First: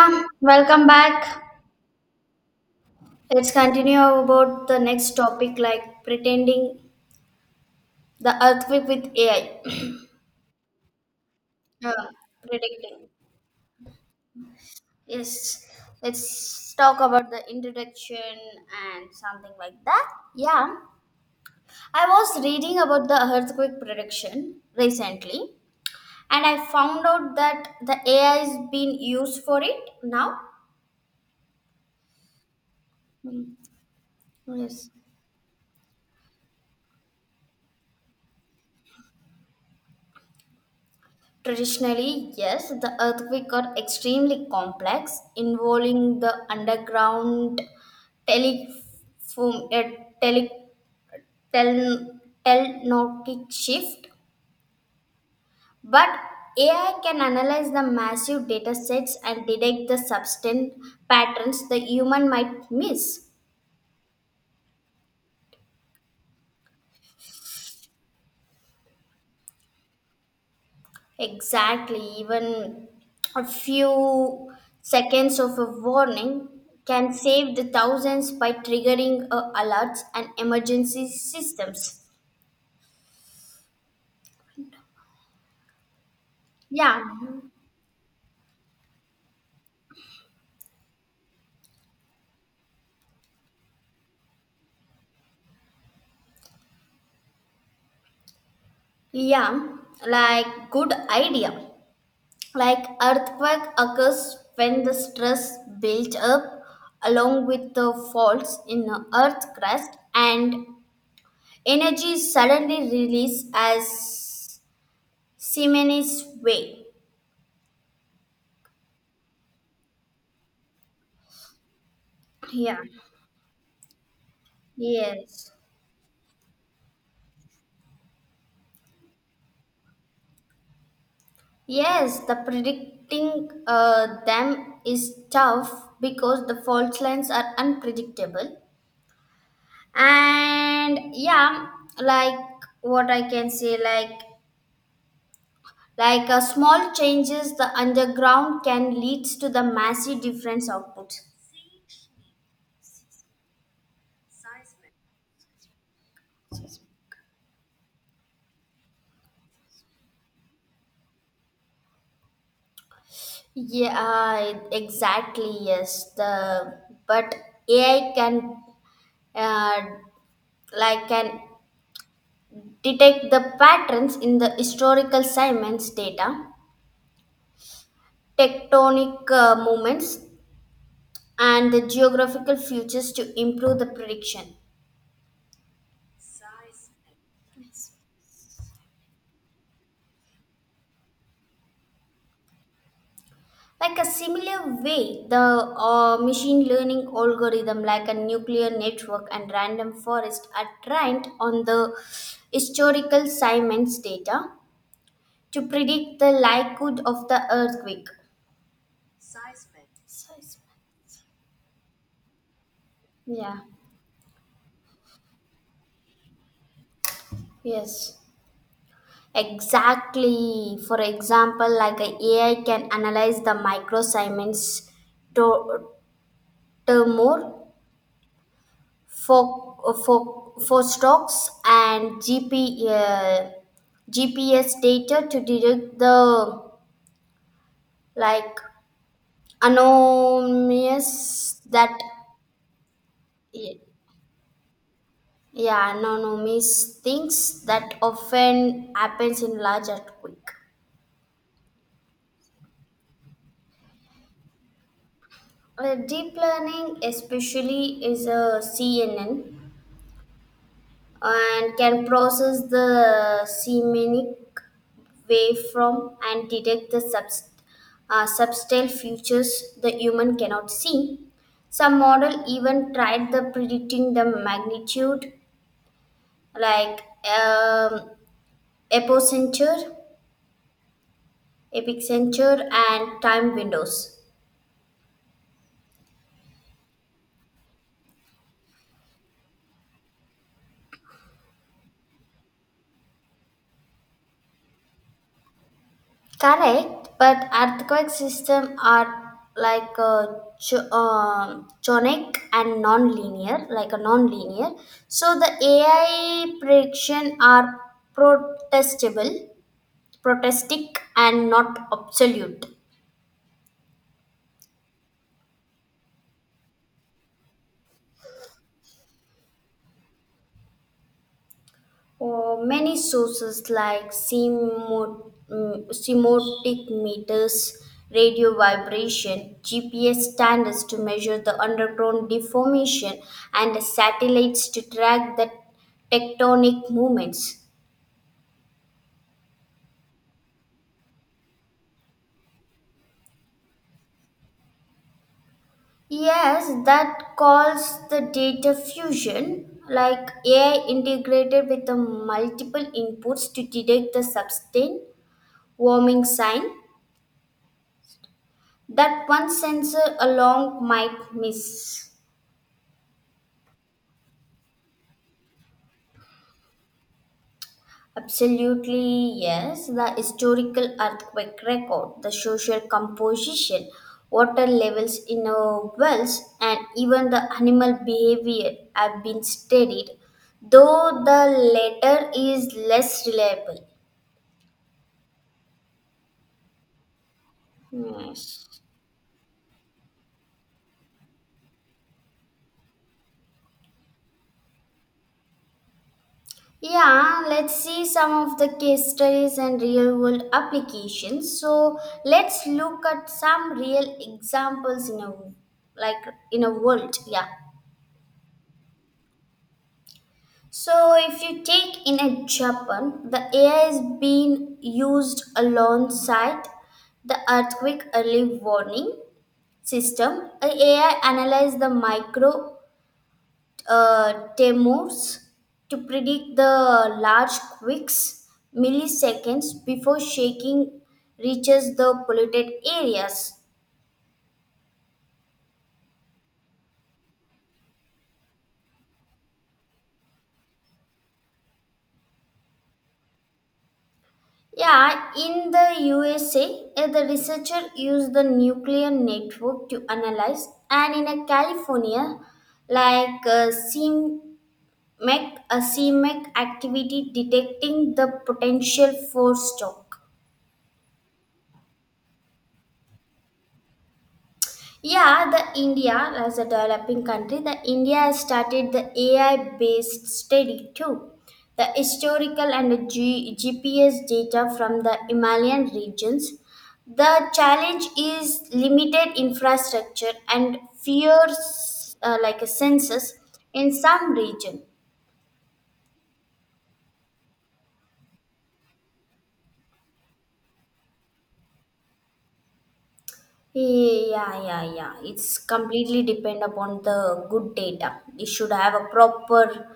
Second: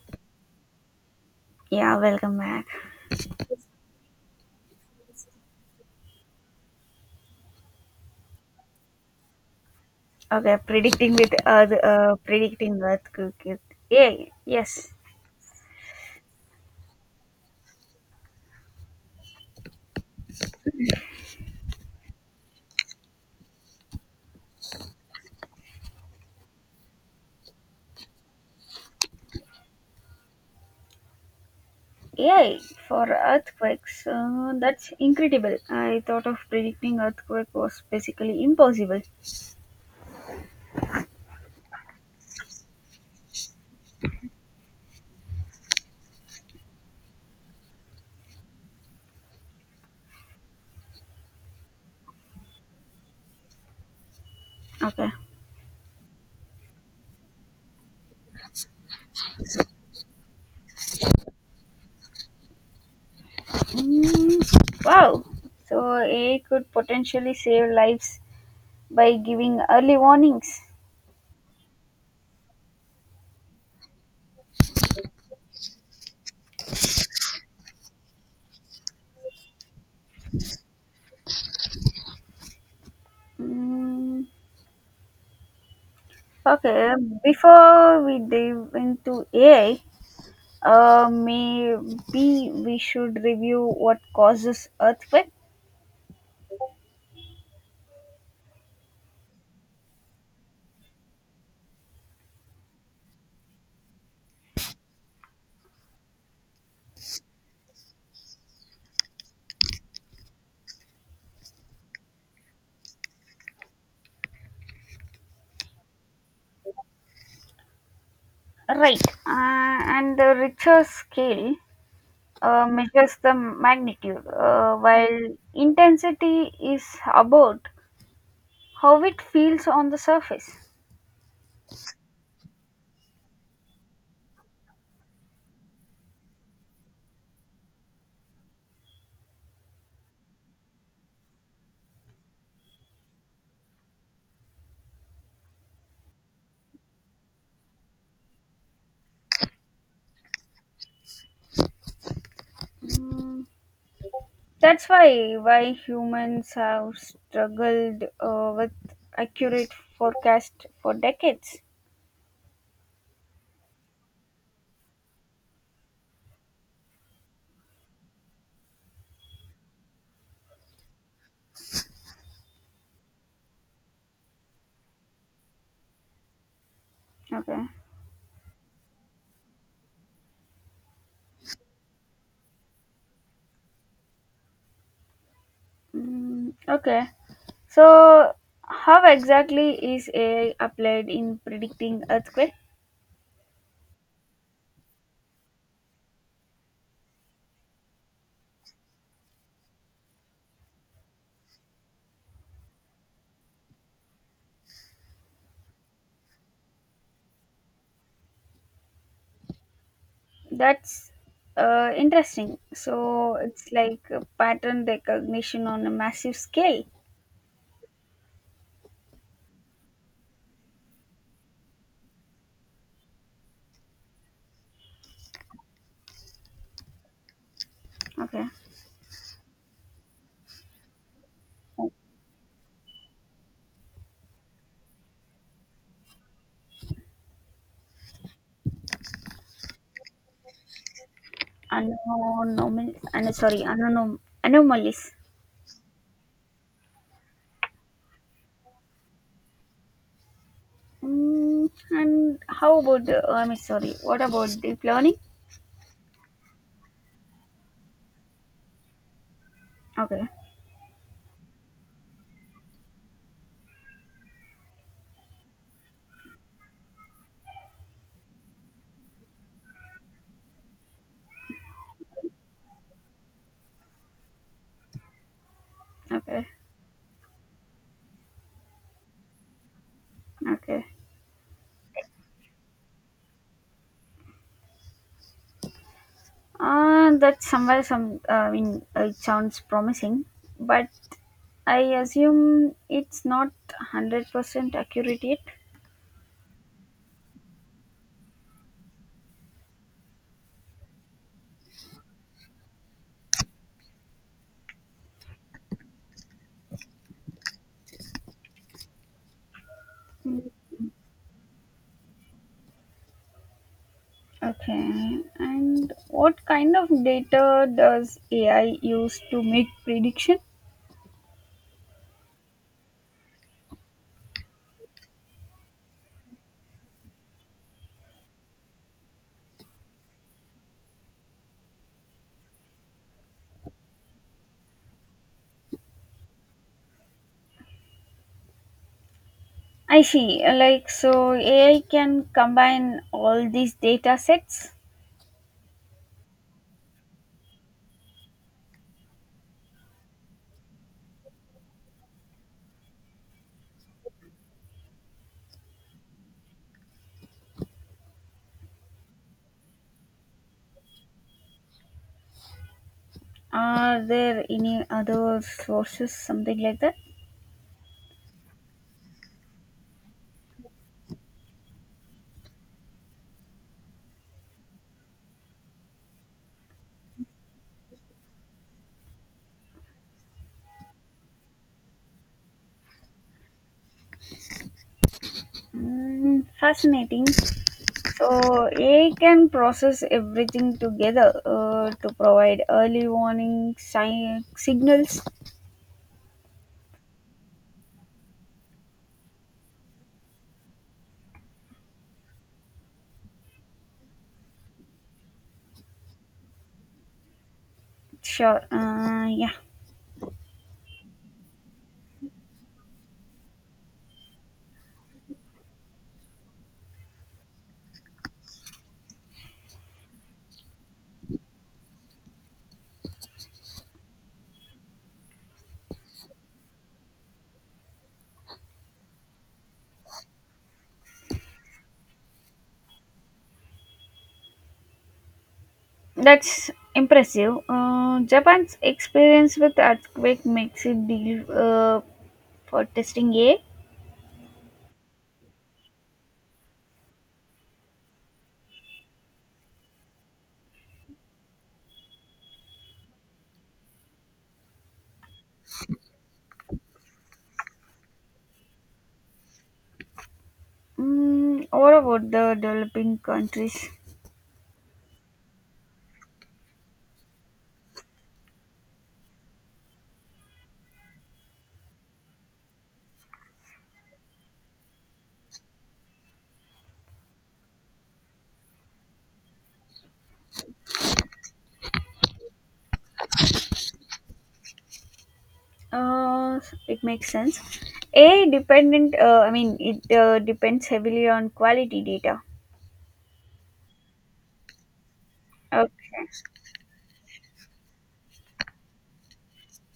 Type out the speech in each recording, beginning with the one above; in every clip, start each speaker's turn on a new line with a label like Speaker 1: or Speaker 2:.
Speaker 1: Yeah, welcome back.
Speaker 2: Yeah, welcome back.
Speaker 1: Let's continue about the next topic, like pretending the earthquake with AI.
Speaker 2: Okay, predicting with earth,
Speaker 1: Uh,
Speaker 2: predicting
Speaker 1: Predicting.
Speaker 2: earthquake. Yeah, yes.
Speaker 1: Yes, let's talk about the introduction and something like that. Yeah, I was reading about the earthquake prediction recently and I found out that the AI is being used for it now.
Speaker 2: Yeah, for earthquakes,
Speaker 1: Yes.
Speaker 2: that's incredible. I thought of predicting earthquake was basically impossible.
Speaker 1: Traditionally, yes, the earthquake are extremely complex, involving the underground telephone, tele, tel, telnotic shift.
Speaker 2: Okay.
Speaker 1: But AI can analyze the massive data sets and detect the substance patterns the human might miss.
Speaker 2: Mm, wow. So AI could potentially save lives by giving early warnings.
Speaker 1: Exactly, even a few seconds of a warning can save the thousands by triggering alerts and emergency systems.
Speaker 2: Mm, okay.
Speaker 1: Yeah,
Speaker 2: Before we dive into AI, maybe we should review what causes earthquake.
Speaker 1: yeah, like good idea. Like earthquake occurs when the stress builds up along with the faults in the earth crust and energy is suddenly released as Siemens wave.
Speaker 2: Right, and the richer scale
Speaker 1: Yeah.
Speaker 2: measures the magnitude, while
Speaker 1: Yes.
Speaker 2: intensity is about how it feels on the surface.
Speaker 1: Yes, the predicting them is tough because the fault lines are unpredictable. And yeah, like what I can say, like a small changes the underground can leads to the massive difference outputs.
Speaker 2: Mm, that's why humans have struggled with accurate forecast for decades.
Speaker 1: Yeah, exactly. Yes, the but AI uh, can detect the patterns in the historical Siemens data,
Speaker 2: Okay.
Speaker 1: tectonic movements and the geographical futures to improve the prediction.
Speaker 2: Mm, okay. So, how exactly is AI applied in predicting earthquake?
Speaker 1: Like a similar way, the machine learning algorithm, like a nuclear network and random forest, are trained on the historical Siemens data to predict the likelihood of the earthquake.
Speaker 2: That's interesting. So,
Speaker 1: Yeah.
Speaker 2: it's like a pattern recognition on a massive scale.
Speaker 1: Yes, exactly. For example, like a AI can analyze the micro Siemens to- tremor
Speaker 2: Okay.
Speaker 1: For for stocks and GPS data to detect the like anomalies that,
Speaker 2: Anomaly, and sorry, anomalies.
Speaker 1: yeah, anomalies things that often happens in large earthquake.
Speaker 2: Mm, and how about the? I mean, sorry. What about deep learning?
Speaker 1: Deep learning especially is a CNN
Speaker 2: Okay.
Speaker 1: and can process the semantic way from and detect the subtle futures the human cannot see. Some model even tried the predicting the magnitude
Speaker 2: Okay.
Speaker 1: like um, epicenter,
Speaker 2: Okay.
Speaker 1: epicenter and time windows.
Speaker 2: That's somewhere some I mean It sounds promising, but I assume it's not 100% accurate yet.
Speaker 1: Correct, but earthquake system are like chonic and non-linear, like a non-linear. So the AI prediction are protestable
Speaker 2: Mm,
Speaker 1: protestic and not absolute.
Speaker 2: okay, and what kind of data does AI use to make prediction?
Speaker 1: Many sources like semotic meters, radio vibration, GPS standards to measure the underground deformation, and satellites to track the tectonic movements.
Speaker 2: I see. Like so, AI can combine all these data sets.
Speaker 1: Yes, that calls the data fusion, like AI integrated with the multiple inputs to detect the sustained warming sign that one sensor alone might miss.
Speaker 2: Are there any other sources, something like that?
Speaker 1: Absolutely, yes. The historical earthquake record, the social composition, water levels in our wells, and even the animal behavior have been studied, though the latter is less reliable.
Speaker 2: Mm, fascinating.
Speaker 1: Hmm.
Speaker 2: So AI can process everything together to provide early warning signals.
Speaker 1: Yeah, let's see some of the case studies and real world applications. So let's look at some real examples in a, like, in a world. Yeah.
Speaker 2: Sure. Yeah,
Speaker 1: So if you take in a Japan, the AI is being used alongside the earthquake early warning system. A AI analyzes the micro Temurs to predict the large quakes milliseconds before shaking reaches the polluted areas.
Speaker 2: that's impressive. Japan's experience with earthquake makes it deal for testing AI.
Speaker 1: Yeah, in the USA, the researcher used the nuclear network to analyze, and in a California, like CMEC, a CMEC activity detecting the potential for stroke.
Speaker 2: Mm, what about the developing countries?
Speaker 1: Yeah, the India as a developing country, the India has started the AI-based study too. The historical and GPS data from the Himalayan regions. The challenge is limited infrastructure and fears like a census in some region.
Speaker 2: Uh, it makes sense. AI dependent. Uh, I mean, it uh, depends heavily on quality data.
Speaker 1: Yeah, yeah, yeah. It's
Speaker 2: Okay.
Speaker 1: completely depend upon the good data. It should have a proper,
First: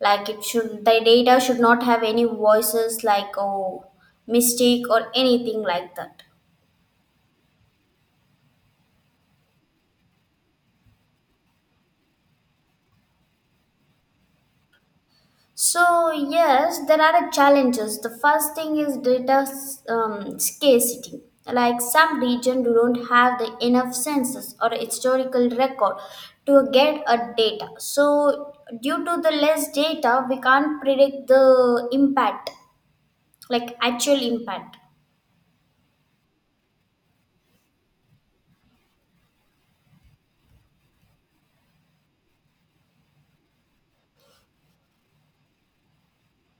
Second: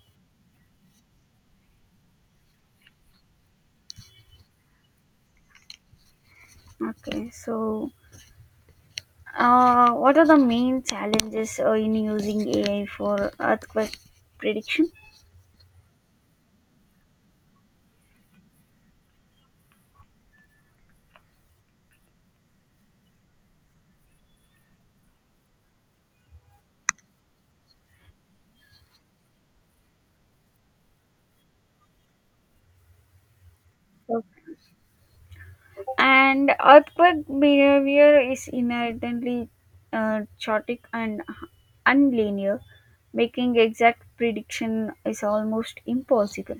Speaker 1: like it should, the data should not have any voices like, oh, mistake or anything like that.
Speaker 2: Okay. So, what are the main challenges in using AI for earthquake prediction?
Speaker 1: So, yes, there are challenges. The first thing is data scarcity. Like some region do not have the enough census or historical record to get a data. So, due to the less data, we can't predict the impact, like actual
Speaker 2: Okay.
Speaker 1: impact.
Speaker 2: And earthquake behavior is inherently chaotic and unlinear, making exact prediction is almost impossible.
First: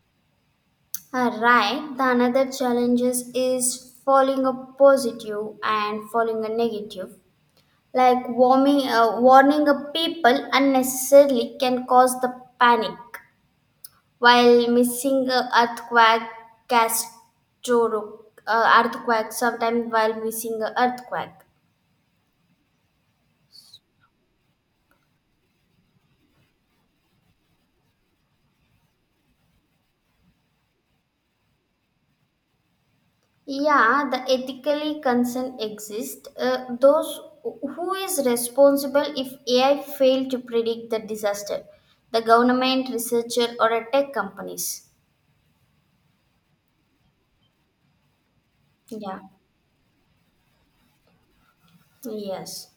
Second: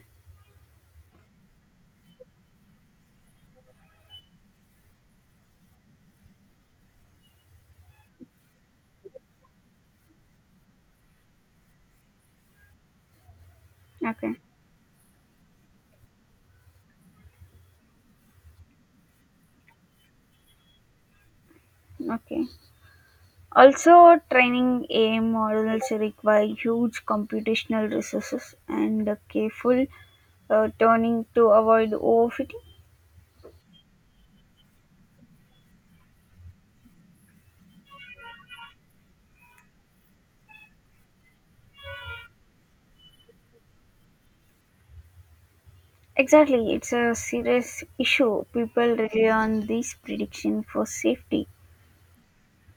Speaker 1: Right. The another challenges is falling a positive and falling a negative. Like warning a people unnecessarily can cause the panic,
Speaker 2: Okay,
Speaker 1: while missing a earthquake, catastrophe, earthquake sometimes while missing a earthquake.
Speaker 2: okay. Also, training AI models require huge computational resources and careful turning to avoid overfitting.
Speaker 1: Yeah, the ethically concern exists. Those who is responsible if AI fail to predict the disaster, the government, researcher, or a tech companies.
Speaker 2: Exactly, it's a serious issue. People
Speaker 1: Yeah.
Speaker 2: rely on these prediction for safety.
Speaker 1: Yes.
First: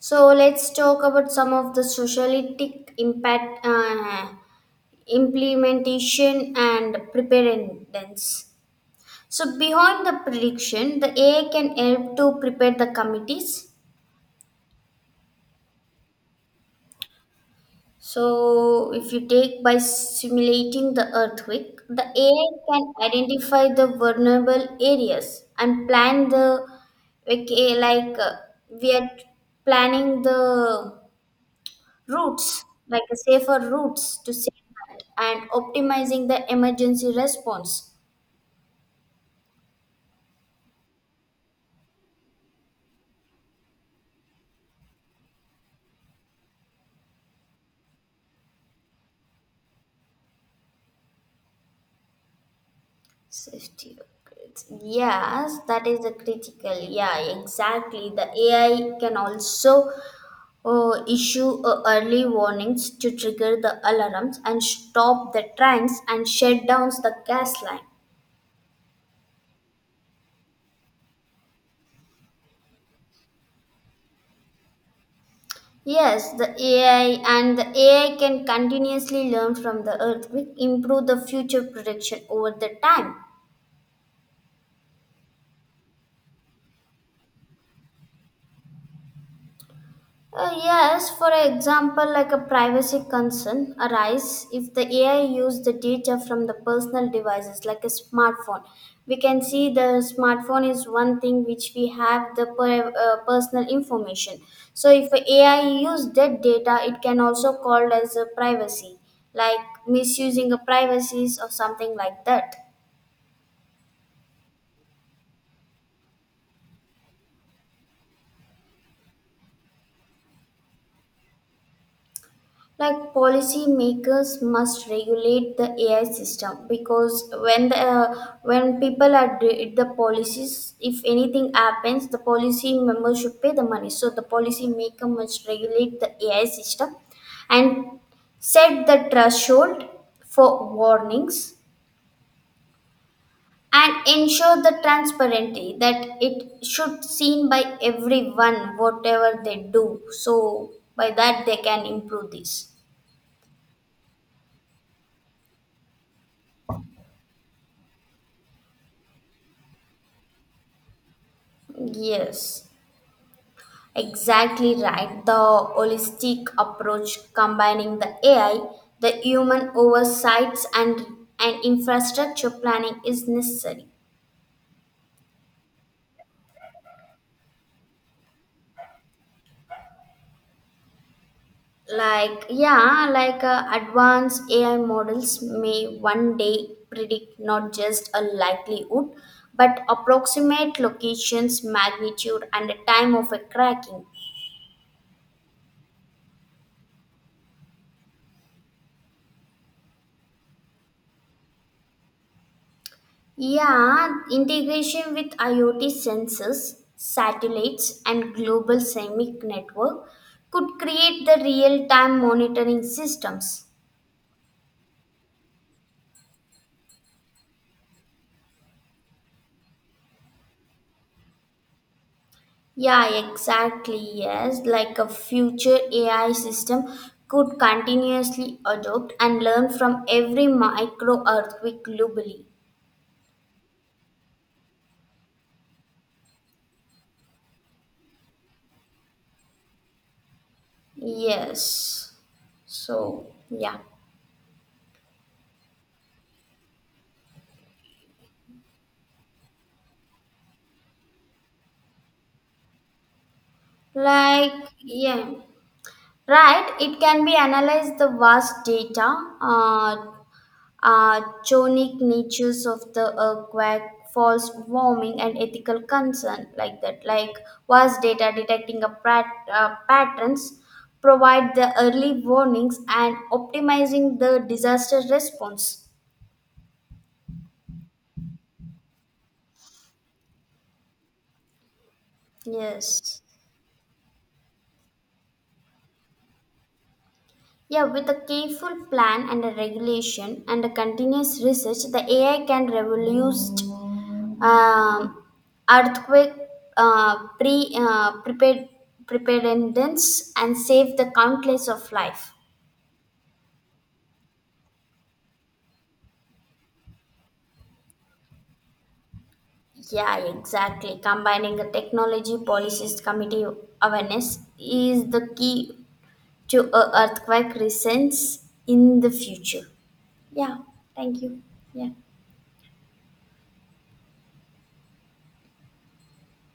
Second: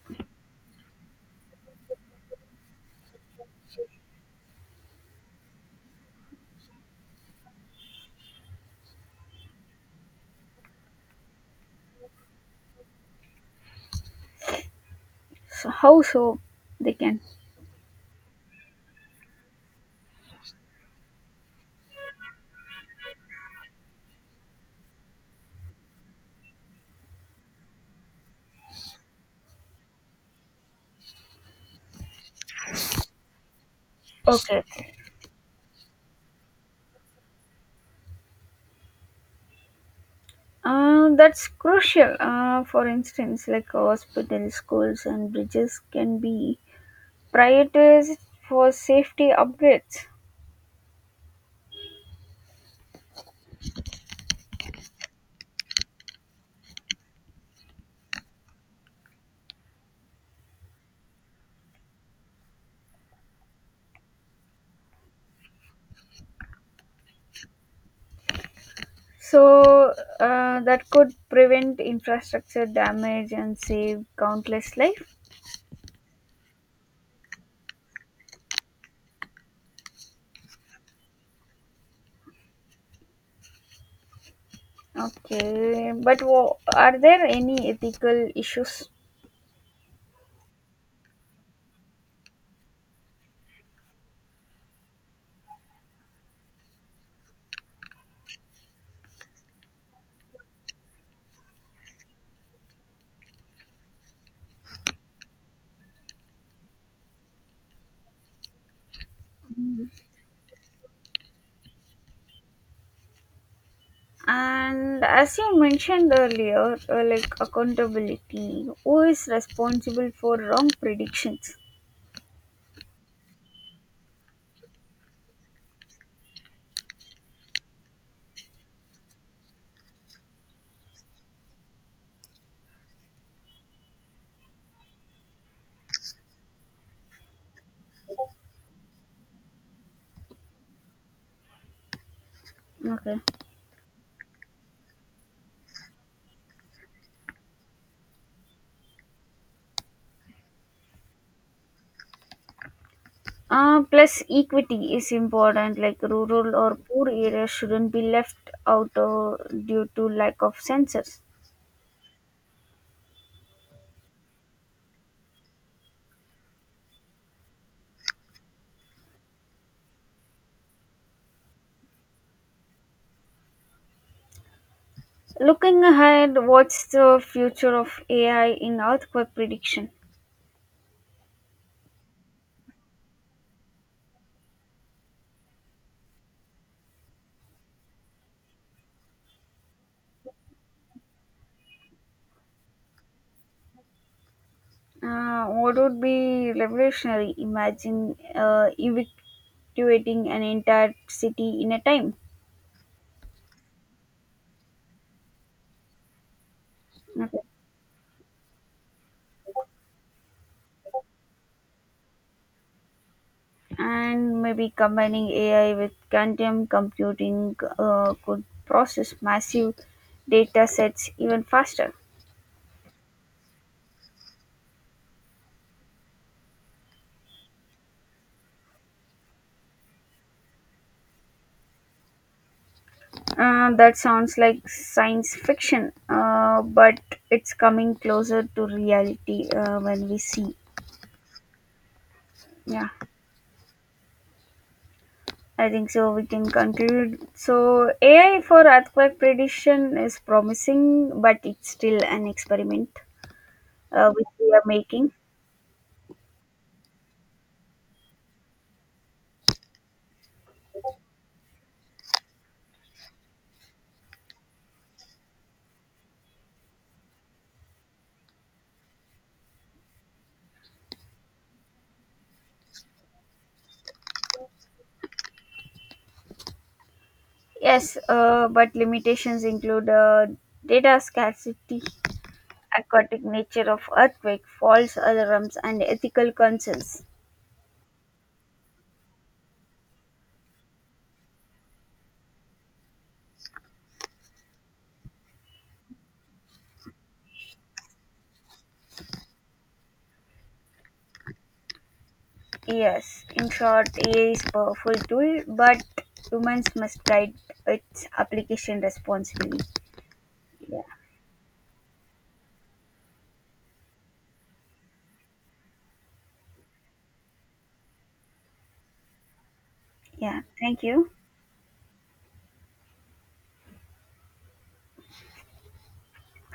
Speaker 1: So let's talk about some of the socialistic impact, implementation and preparedness. So behind the prediction, the AI can help to prepare the committees.
Speaker 2: So how so they can?
Speaker 1: So if you take by simulating the earthquake, the AI can identify the vulnerable areas and plan the okay, like we are planning the routes, like a safer routes to save
Speaker 2: Okay,
Speaker 1: that, and optimizing the emergency response.
Speaker 2: that's crucial. For instance, like hospitals, schools, and bridges can be prioritized for safety upgrades.
Speaker 1: Safety upgrades. Yes, that is the critical. Yeah, exactly. The AI can also issue early warnings to trigger the alarms and stop the trains and shut down the gas line.
Speaker 2: So that could prevent infrastructure damage and save countless life.
Speaker 1: Yes, the AI can continuously learn from the earthquake, improve the future prediction over the time.
Speaker 2: Okay, but are there any ethical issues?
Speaker 1: Yes, for example, like a privacy concern arise if the AI use the data from the personal devices like a smartphone. We can see the smartphone is one thing which we have the personal information. So if a AI use that data, it can also called as a privacy, like misusing a privacies or something like that.
Speaker 2: And as you mentioned earlier, like accountability, who is responsible for wrong predictions?
Speaker 1: Like policy makers must regulate the AI system because when the when people are did the policies, if anything happens, the policy member should pay the money. So the policy maker must regulate the AI system and set the threshold for warnings
Speaker 2: Okay.
Speaker 1: and ensure the transparency that it should seen by everyone whatever they do. So by that they can improve this.
Speaker 2: Plus, equity is important, like rural or poor areas shouldn't be left out due to lack of sensors.
Speaker 1: Yes. Exactly right. The holistic approach combining the AI, the human oversights and infrastructure planning is necessary.
Speaker 2: Looking ahead, what's the future of AI in earthquake prediction?
Speaker 1: Like yeah, like advanced AI models may one day predict not just a likelihood but approximate locations, magnitude and the time of a cracking.
Speaker 2: What would be revolutionary? Imagine evacuating an entire city in a time.
Speaker 1: Yeah, integration with IoT sensors, satellites, and global semic network could create the real-time monitoring systems.
Speaker 2: And maybe combining AI with quantum computing could process massive data sets even faster.
Speaker 1: Yeah, exactly. Yes, like a future AI system could continuously adopt and learn from every micro earthquake globally.
Speaker 2: That sounds like science fiction, but it's coming closer to reality when we see.
Speaker 1: Yes.
Speaker 2: Yeah,
Speaker 1: So, yeah.
Speaker 2: I think so. We can conclude. So, AI for earthquake prediction is promising, but it's still an experiment which we
Speaker 1: Like,
Speaker 2: are making.
Speaker 1: yeah. Right, it can be analyzed the vast data chonic natures of the earthquake, false warming, and ethical concern like that, like vast data detecting a patterns, provide the early warnings and optimizing the disaster response.
Speaker 2: Yes, but limitations include data scarcity,
Speaker 1: Yes.
Speaker 2: aquatic nature of earthquake, false alarms, and ethical concerns.
Speaker 1: Yeah, with a careful plan and a regulation and a continuous research, the AI can revolutionize um, earthquake uh, pre uh, prepared preparedness and save the countless of life.
Speaker 2: Yes, in short, AI is powerful tool, but humans must guide its application responsibly.
Speaker 1: Yeah,
Speaker 2: Yeah,
Speaker 1: exactly. Combining the technology policies committee awareness is the key to a earthquake resistance in the future.
Speaker 2: yeah.
Speaker 1: Yeah,
Speaker 2: Thank you.
Speaker 1: thank you. Yeah.